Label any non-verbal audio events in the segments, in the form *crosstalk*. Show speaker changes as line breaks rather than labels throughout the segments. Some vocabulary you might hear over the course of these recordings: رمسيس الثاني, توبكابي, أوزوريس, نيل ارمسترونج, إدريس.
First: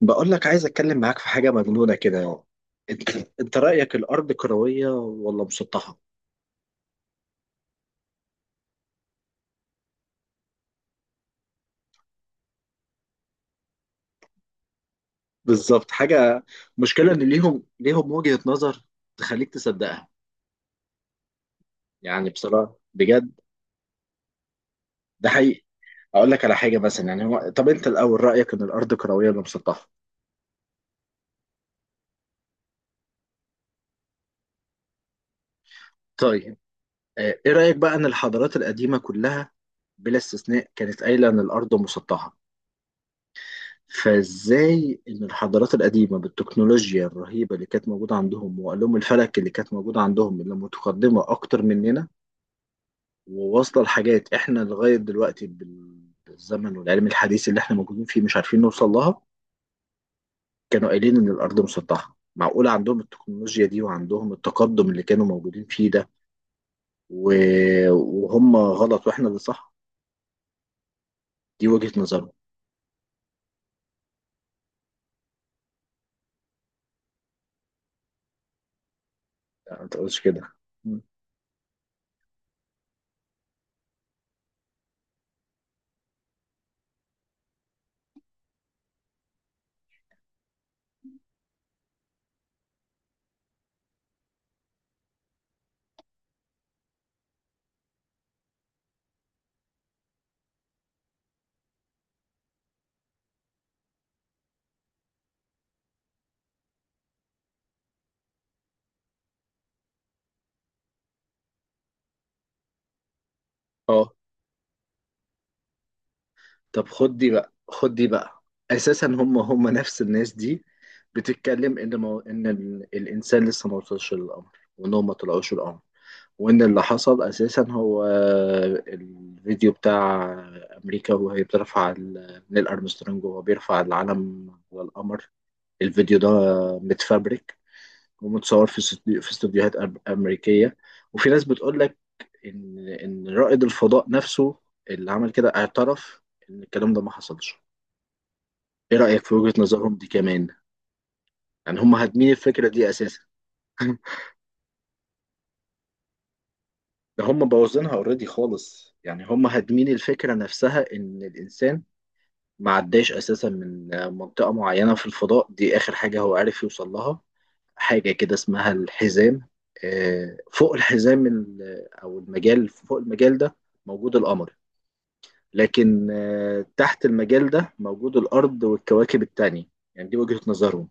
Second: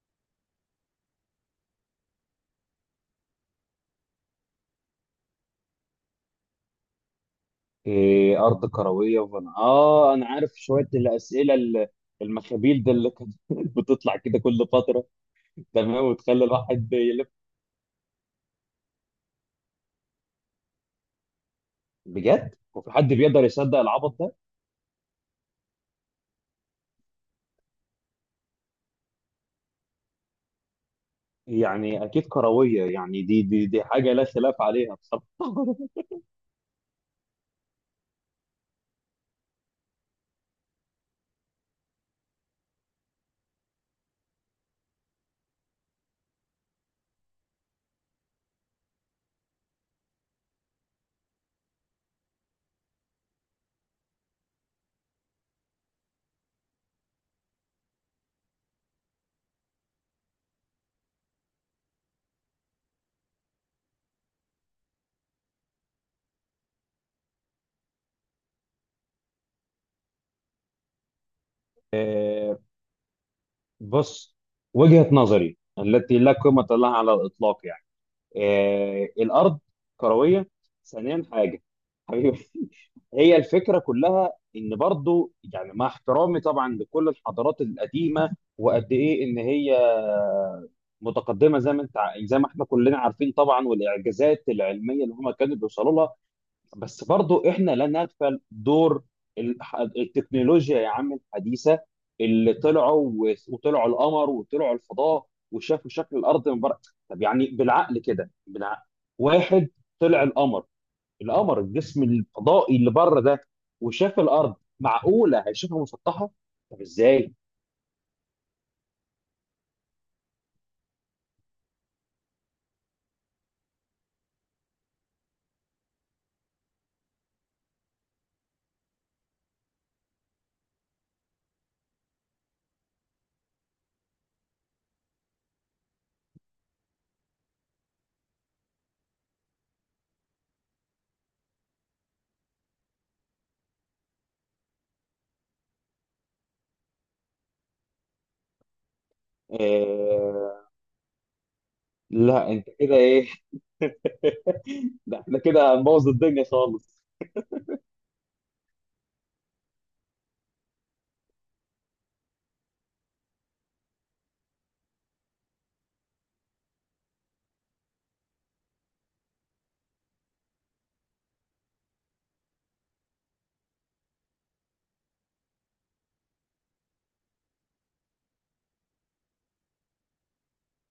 بقول لك عايز اتكلم معاك في حاجه مجنونه كده يعني. انت انت رايك الارض كرويه ولا مسطحه؟
إيه أرض كروية وفن. أنا عارف شوية الأسئلة المخابيل ده اللي كانت *laughs* بتطلع كده كل فترة.
بالظبط،
تمام،
حاجه.
وتخلي الواحد
مشكله ان
يلف.
ليهم وجهه نظر تخليك تصدقها، يعني
بجد؟
بصراحه
وفي حد
بجد.
بيقدر يصدق العبط ده؟
ده حقيقي. اقول لك على حاجه مثلا، يعني هو طب انت الاول رايك ان الارض كرويه ولا مسطحه؟
يعني أكيد كروية، يعني دي حاجة لا خلاف عليها بصراحة. *laughs*
طيب. ايه رايك بقى ان الحضارات القديمه كلها بلا استثناء كانت قايله ان الارض مسطحه؟ فازاي ان الحضارات القديمه بالتكنولوجيا الرهيبه اللي كانت موجوده عندهم، وعلوم الفلك اللي كانت موجوده عندهم اللي متقدمه اكتر مننا، وواصله لحاجات احنا لغايه دلوقتي بالزمن والعلم الحديث اللي احنا موجودين فيه مش عارفين نوصل لها، كانوا قايلين ان الارض مسطحه. معقول عندهم التكنولوجيا دي وعندهم التقدم اللي كانوا موجودين فيه ده، وهم غلط واحنا اللي صح؟ دي وجهه نظرهم.
إيه، بص، وجهة نظري التي لا قيمة لها على الإطلاق يعني. الارض
لا، ما تقولش كده.
كرويه.
م.
ثانيا حاجه حبيبي. *laughs* هي الفكره كلها ان برضو يعني مع احترامي طبعا لكل الحضارات القديمه، وقد ايه ان هي متقدمه زي ما زي ما احنا كلنا عارفين طبعا، والاعجازات العلميه اللي هم كانوا بيوصلوا لها. بس برضو احنا لا نغفل دور التكنولوجيا يا عم الحديثة، اللي طلعوا وطلعوا القمر وطلعوا الفضاء وشافوا شكل الارض من بره. طب يعني بالعقل كده، بالعقل، واحد طلع القمر، القمر الجسم الفضائي اللي بره ده،
اه،
وشاف الارض، معقولة هيشوفها مسطحة؟ طب
طب خد دي
ازاي؟
بقى، خد دي بقى. اساسا هم نفس الناس دي بتتكلم ان ان الانسان لسه ما وصلش للقمر، وانهم ما طلعوش القمر، وان اللي حصل اساسا هو الفيديو بتاع امريكا وهي بترفع نيل ارمسترونج وهو بيرفع العلم على القمر. الفيديو ده متفبرك ومتصور في في استوديوهات امريكيه. وفي ناس بتقول لك ان رائد الفضاء نفسه اللي عمل كده اعترف ان الكلام ده ما حصلش. ايه رأيك في وجهة نظرهم دي كمان؟
آه...
يعني هم هادمين
لا انت
الفكرة دي
كده
اساسا.
ايه.
*laughs*
*laughs* ده احنا كده هنبوظ الدنيا خالص.
ده هم بوظينها اوريدي خالص، يعني هم هادمين الفكرة نفسها. ان الانسان ما عداش اساسا من منطقة معينة في الفضاء، دي اخر حاجة هو عارف يوصل لها. حاجة كده اسمها الحزام. فوق الحزام او المجال، فوق المجال ده موجود القمر، لكن تحت المجال ده موجود الارض والكواكب التانية. يعني دي وجهة نظرهم.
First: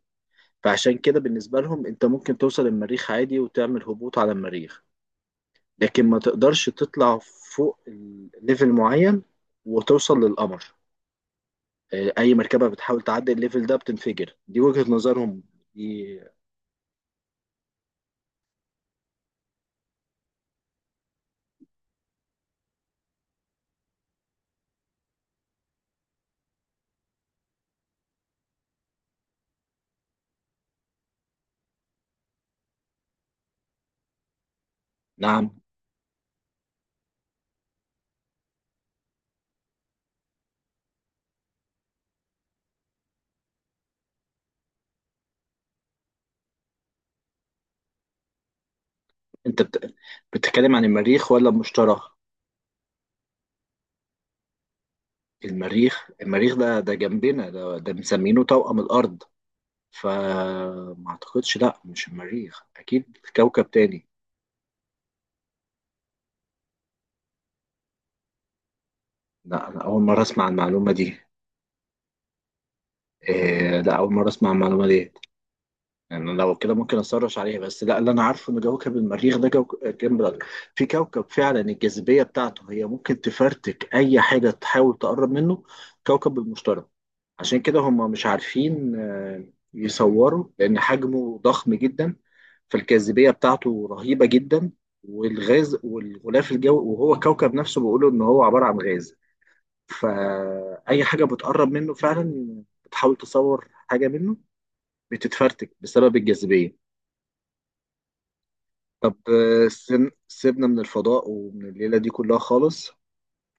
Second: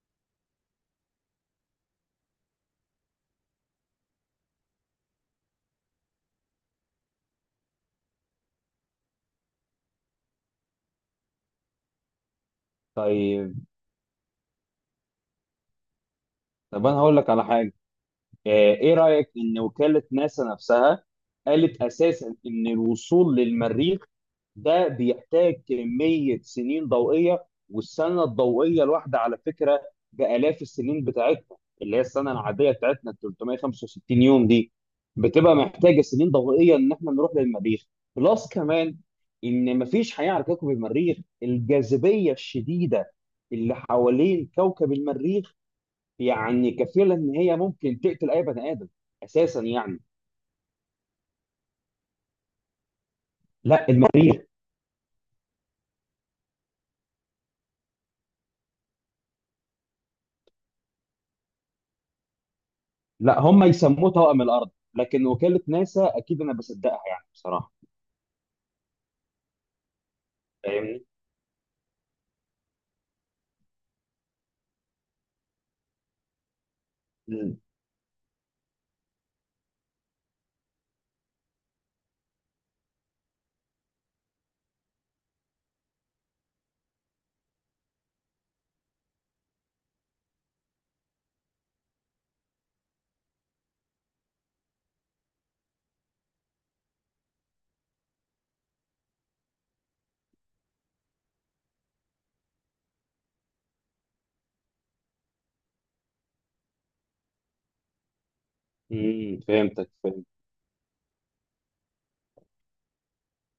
فعشان كده بالنسبة لهم انت ممكن توصل المريخ عادي وتعمل هبوط على المريخ، لكن ما تقدرش تطلع فوق ليفل معين وتوصل للقمر. اي مركبة بتحاول تعدي
طيب،
الليفل ده بتنفجر. دي وجهة نظرهم دي.
طب انا هقول لك على حاجة. ايه رأيك ان وكالة ناسا نفسها قالت اساسا ان الوصول للمريخ ده بيحتاج كمية سنين ضوئية، والسنة الضوئية الواحدة على فكرة بآلاف السنين بتاعتنا، اللي هي السنة العادية بتاعتنا ال 365 يوم دي،
نعم.
بتبقى محتاجة سنين ضوئية ان احنا نروح للمريخ. بلس كمان ان مفيش حياة على كوكب المريخ، الجاذبية الشديدة اللي حوالين كوكب المريخ يعني كفيله ان هي ممكن تقتل اي بني ادم
انت
اساسا يعني.
بتتكلم عن المريخ ولا المشتري؟
لا المريخ.
المريخ، المريخ ده ده جنبنا، ده ده مسمينه توأم الأرض. فما اعتقدش، لا مش المريخ، اكيد
لا هم
كوكب تاني.
يسموه طاقم الارض، لكن وكاله ناسا اكيد انا بصدقها يعني بصراحه،
لا انا اول مرة اسمع المعلومة
فاهمني؟
دي. إيه، لا أول مرة أسمع المعلومة دي. يعني لو كده ممكن أسرش
م-
عليها، بس لا اللي أنا عارفه إن كوكب المريخ ده جنب الأرض. في كوكب فعلا الجاذبية بتاعته هي ممكن تفرتك أي حاجة تحاول تقرب منه، كوكب المشتري. عشان كده هم مش عارفين يصوروا، لأن حجمه ضخم جدا، فالجاذبية بتاعته رهيبة جدا. والغاز والغلاف الجوي، وهو كوكب نفسه بيقولوا إن هو عبارة عن غاز. فأي حاجة بتقرب منه فعلا بتحاول تصور حاجة منه بتتفرتك بسبب الجاذبية. طب
فهمتك، فهمت.
سيبنا من الفضاء ومن الليلة دي كلها خالص،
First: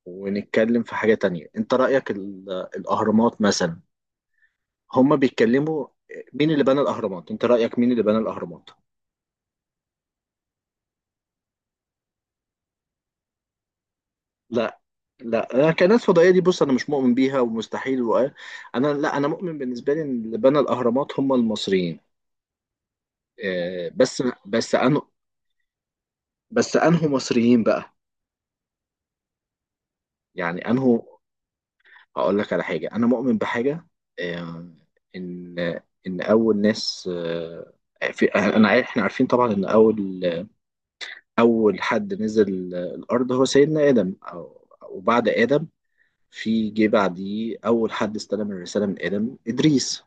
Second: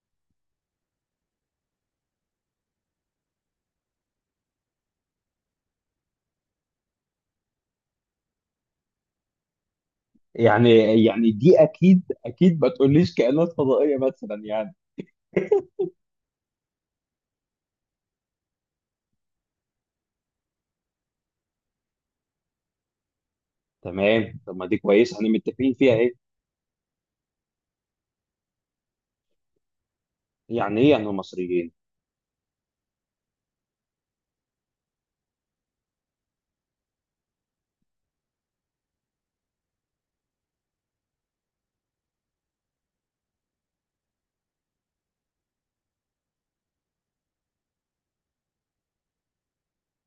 ونتكلم في حاجة تانية. انت رأيك الأهرامات مثلا، هما بيتكلموا مين اللي بنى الأهرامات، انت رأيك مين اللي بنى الأهرامات؟
يعني، يعني دي اكيد اكيد ما تقوليش كائنات فضائيه مثلا يعني.
لا، لا انا كناس فضائيه دي، بص انا مش مؤمن بيها ومستحيل، وقال. انا لا، انا مؤمن بالنسبه لي ان اللي بنى الاهرامات هم المصريين، آه، بس
تمام، طب ما
بس
دي
انه.
كويسه، احنا متفقين فيها. ايه
بس انه مصريين بقى، يعني
يعني، ايه
انه.
يعني مصريين؟
هقول لك على حاجة، أنا مؤمن بحاجة، آه، إن أول ناس في، أنا عارف، إحنا عارفين طبعا إن أول حد نزل الأرض هو سيدنا آدم، أو وبعد آدم في جه بعديه أول حد استلم الرسالة من آدم إدريس.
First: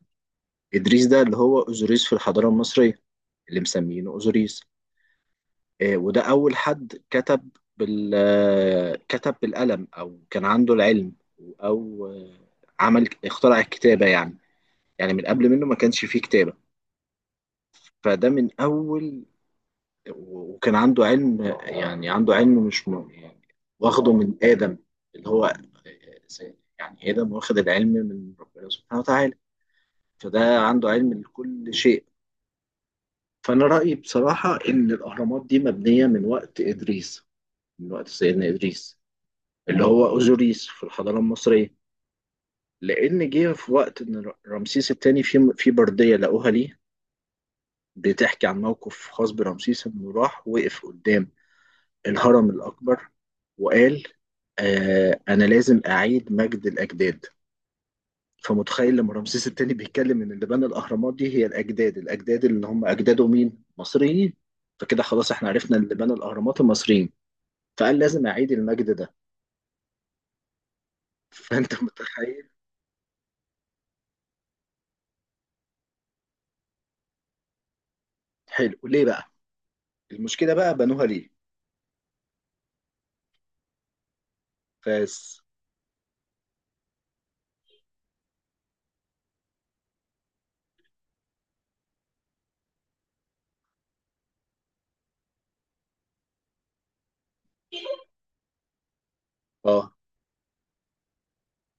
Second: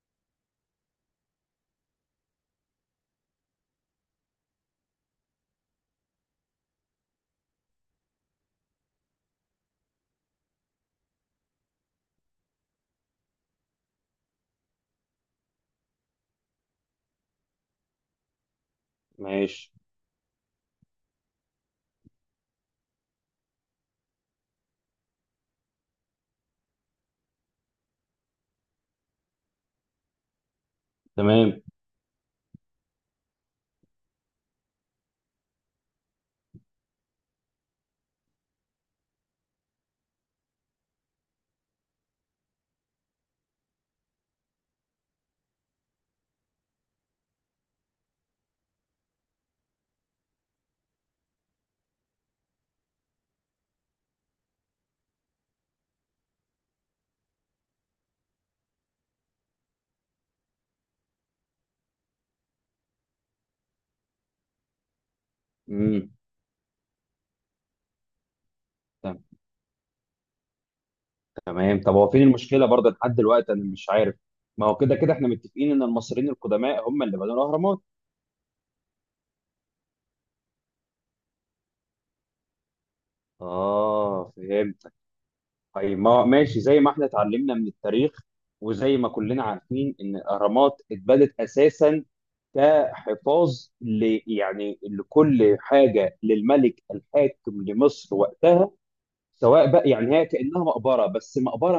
إدريس ده اللي هو أوزوريس في الحضارة المصرية، اللي مسمينه أوزوريس. وده أول حد كتب بال آه، كتب بالقلم، أو كان عنده العلم، أو آه، عمل اخترع الكتابة يعني. يعني من قبل منه ما كانش فيه كتابة، فده من أول.
ماشي.
وكان عنده علم، يعني عنده علم مش يعني، واخده من آدم اللي هو، يعني آدم واخد العلم من ربنا سبحانه وتعالى، فده عنده علم
تمام.
لكل شيء. فأنا رأيي بصراحة إن الأهرامات دي مبنية من وقت إدريس، من وقت سيدنا إدريس اللي هو أوزوريس في الحضارة المصرية. لأن جه في وقت إن رمسيس الثاني، في بردية لقوها ليه بتحكي عن موقف خاص برمسيس انه راح وقف قدام الهرم الاكبر وقال: آه انا لازم اعيد مجد الاجداد. فمتخيل لما رمسيس التاني بيتكلم ان اللي بنى الاهرامات دي هي الاجداد، الاجداد اللي هم اجداده مين؟ مصريين. فكده خلاص احنا عرفنا اللي
امم
بنى الاهرامات المصريين. فقال لازم اعيد المجد ده.
تمام.
فانت
طب هو فين
متخيل.
المشكله برضه لحد دلوقتي انا مش عارف؟ ما هو كده كده احنا متفقين ان المصريين القدماء هم اللي بنوا الاهرامات.
حلو، ليه بقى؟ المشكله بقى بنوها ليه؟
اه فهمتك.
فاس.
طيب، ما ماشي، زي ما احنا اتعلمنا من التاريخ وزي ما كلنا عارفين ان الاهرامات اتبنت اساسا كحفاظ ل، يعني لكل حاجه، للملك الحاكم لمصر وقتها، سواء بقى
اه،
يعني هي كانها مقبره، بس مقبره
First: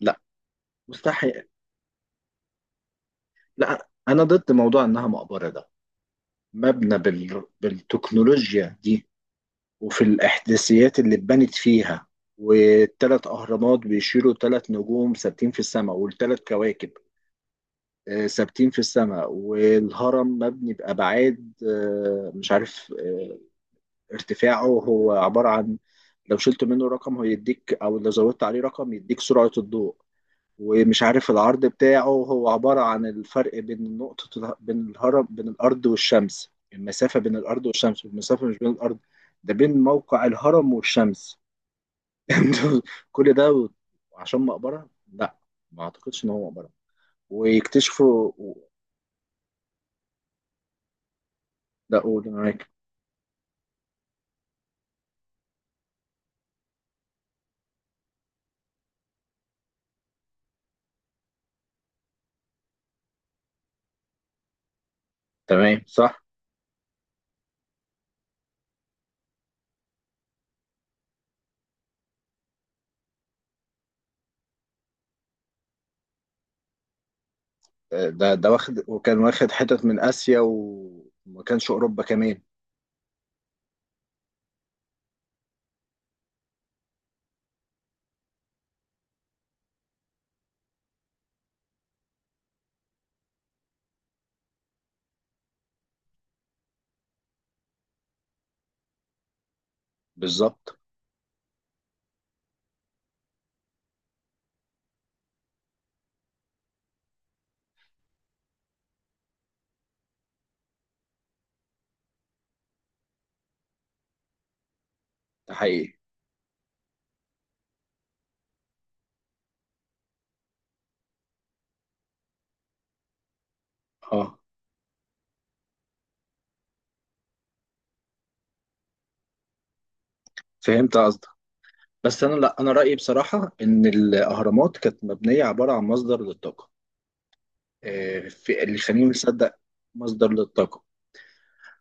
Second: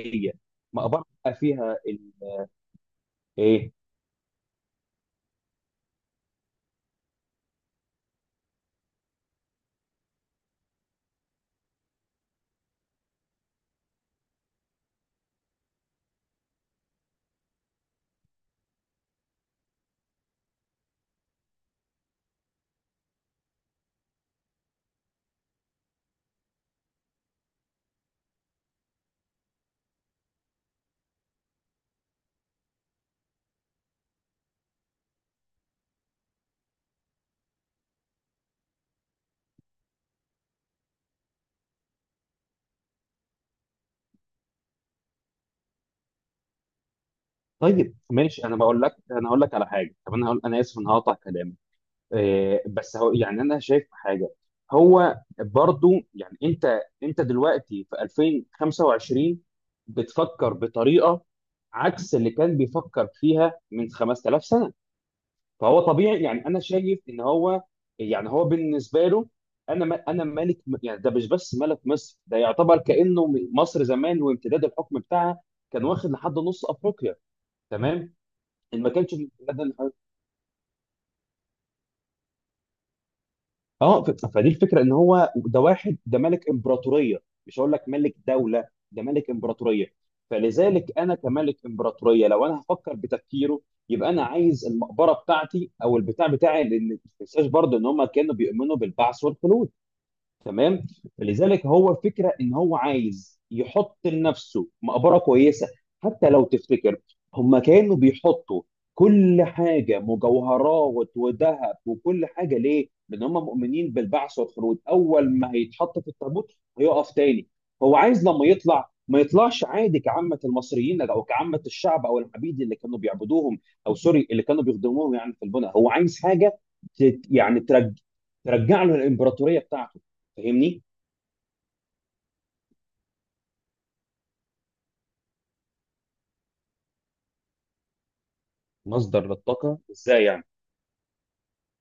لا
مقبره بقى
مستحيل.
فيها ايه.
لا انا ضد موضوع انها مقبره ده. مبنى بالتكنولوجيا دي، وفي الإحداثيات اللي اتبنت فيها، والتلات أهرامات بيشيلوا تلات نجوم ثابتين في السماء والتلات كواكب ثابتين في السماء. والهرم مبني بأبعاد، مش عارف، ارتفاعه هو عبارة عن لو شلت منه رقم هو يديك، أو لو زودت عليه رقم يديك سرعة الضوء. ومش عارف العرض بتاعه هو عبارة عن الفرق بين نقطة بين الهرم، بين الأرض والشمس، المسافة بين الأرض والشمس، والمسافة مش بين الأرض، ده بين موقع الهرم والشمس. *laughs* كل ده عشان مقبرة؟ لا، ما أعتقدش إن هو مقبرة،
طيب
ويكتشفوا
ماشي، انا بقول لك، انا هقول لك على حاجه. طب انا هقول، انا اسف ان هقطع كلامك.
لا قول، أنا
إيه
معاك.
بس هو يعني انا شايف حاجه. هو برضو يعني انت دلوقتي في 2025 بتفكر بطريقه عكس اللي كان بيفكر فيها من 5000 سنه. فهو
تمام، صح.
طبيعي، يعني انا شايف ان هو، يعني هو بالنسبه له، انا ملك. يعني ده مش بس ملك مصر، ده يعتبر كانه مصر زمان، وامتداد الحكم بتاعها كان واخد لحد نص افريقيا، تمام،
ده واخد،
ما كانش
وكان
في
واخد
البلاد اللي
حتت
حواليه.
من آسيا، وما كانش أوروبا كمان.
اه، فدي الفكره ان هو ده واحد، ده ملك امبراطوريه، مش هقول لك ملك دوله، ده ملك امبراطوريه. فلذلك انا كملك امبراطوريه لو انا هفكر بتفكيره، يبقى انا عايز المقبره بتاعتي او البتاع بتاعي، لان ما تنساش برضه ان هم كانوا بيؤمنوا بالبعث والخلود.
بالظبط.
تمام. فلذلك هو فكره ان هو عايز يحط لنفسه مقبره كويسه. حتى لو تفتكر، هم كانوا بيحطوا كل حاجه، مجوهرات وذهب وكل حاجه، ليه؟ لان هم مؤمنين بالبعث والخلود. اول
ده
ما
حقيقي.
هيتحط في التابوت هيقف تاني. هو عايز لما يطلع ما يطلعش عادي كعامة المصريين او كعامة الشعب او العبيد اللي كانوا بيعبدوهم، او سوري،
اه،
اللي كانوا بيخدموهم يعني في البناء. هو عايز حاجة تت- يعني ترج... ترجع له الامبراطورية بتاعته، فاهمني؟
فهمت. بس انا لا، انا رايي بصراحه ان الاهرامات كانت مبنيه عباره عن مصدر للطاقه. في اللي يخليني
مصدر
مصدق.
للطاقه ازاي
مصدر
يعني؟
للطاقه.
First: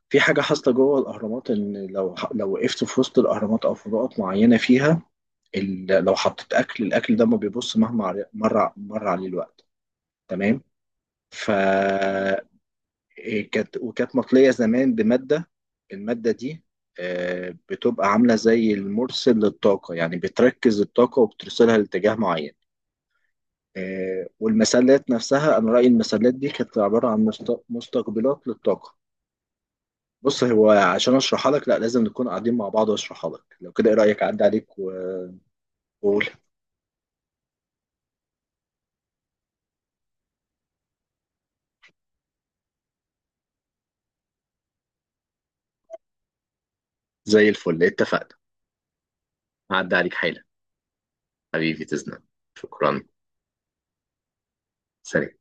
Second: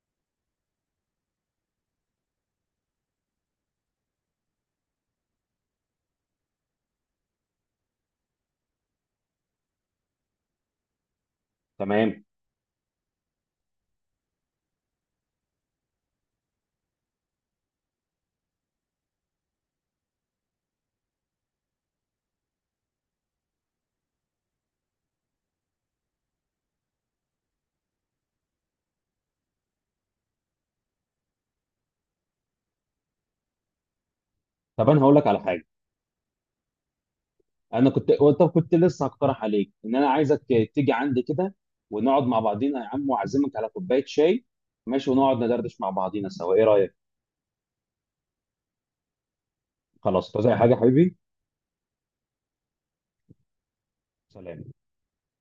في حاجه حاصله جوه الاهرامات ان لو وقفت في وسط الاهرامات او في نقط معينه فيها، لو حطيت اكل، الاكل ده ما بيبص مهما مر عليه الوقت. تمام. ف،
تمام،
إيه كانت، وكانت مطليه زمان بماده، الماده دي بتبقى عامله زي المرسل للطاقه، يعني بتركز الطاقه وبترسلها لاتجاه معين. والمسلات نفسها، انا رايي المسلات دي كانت عباره عن مستقبلات للطاقه. بص هو عشان اشرحها لك لا، لازم نكون قاعدين مع بعض واشرحها لك. لو كده ايه رايك اعدي عليك؟
طب انا هقول لك على حاجه.
وقول.
انا كنت، طب كنت لسه هقترح عليك ان انا عايزك تيجي عندي كده ونقعد مع بعضينا يا عم، واعزمك على كوبايه شاي، ماشي، ونقعد ندردش مع بعضينا سوا، ايه رايك؟
زي الفل، اتفقنا. هعدي عليك
خلاص،
حالا.
عايز اي حاجه يا حبيبي.
حبيبي تسلم. شكرا.
سلام.
سلام.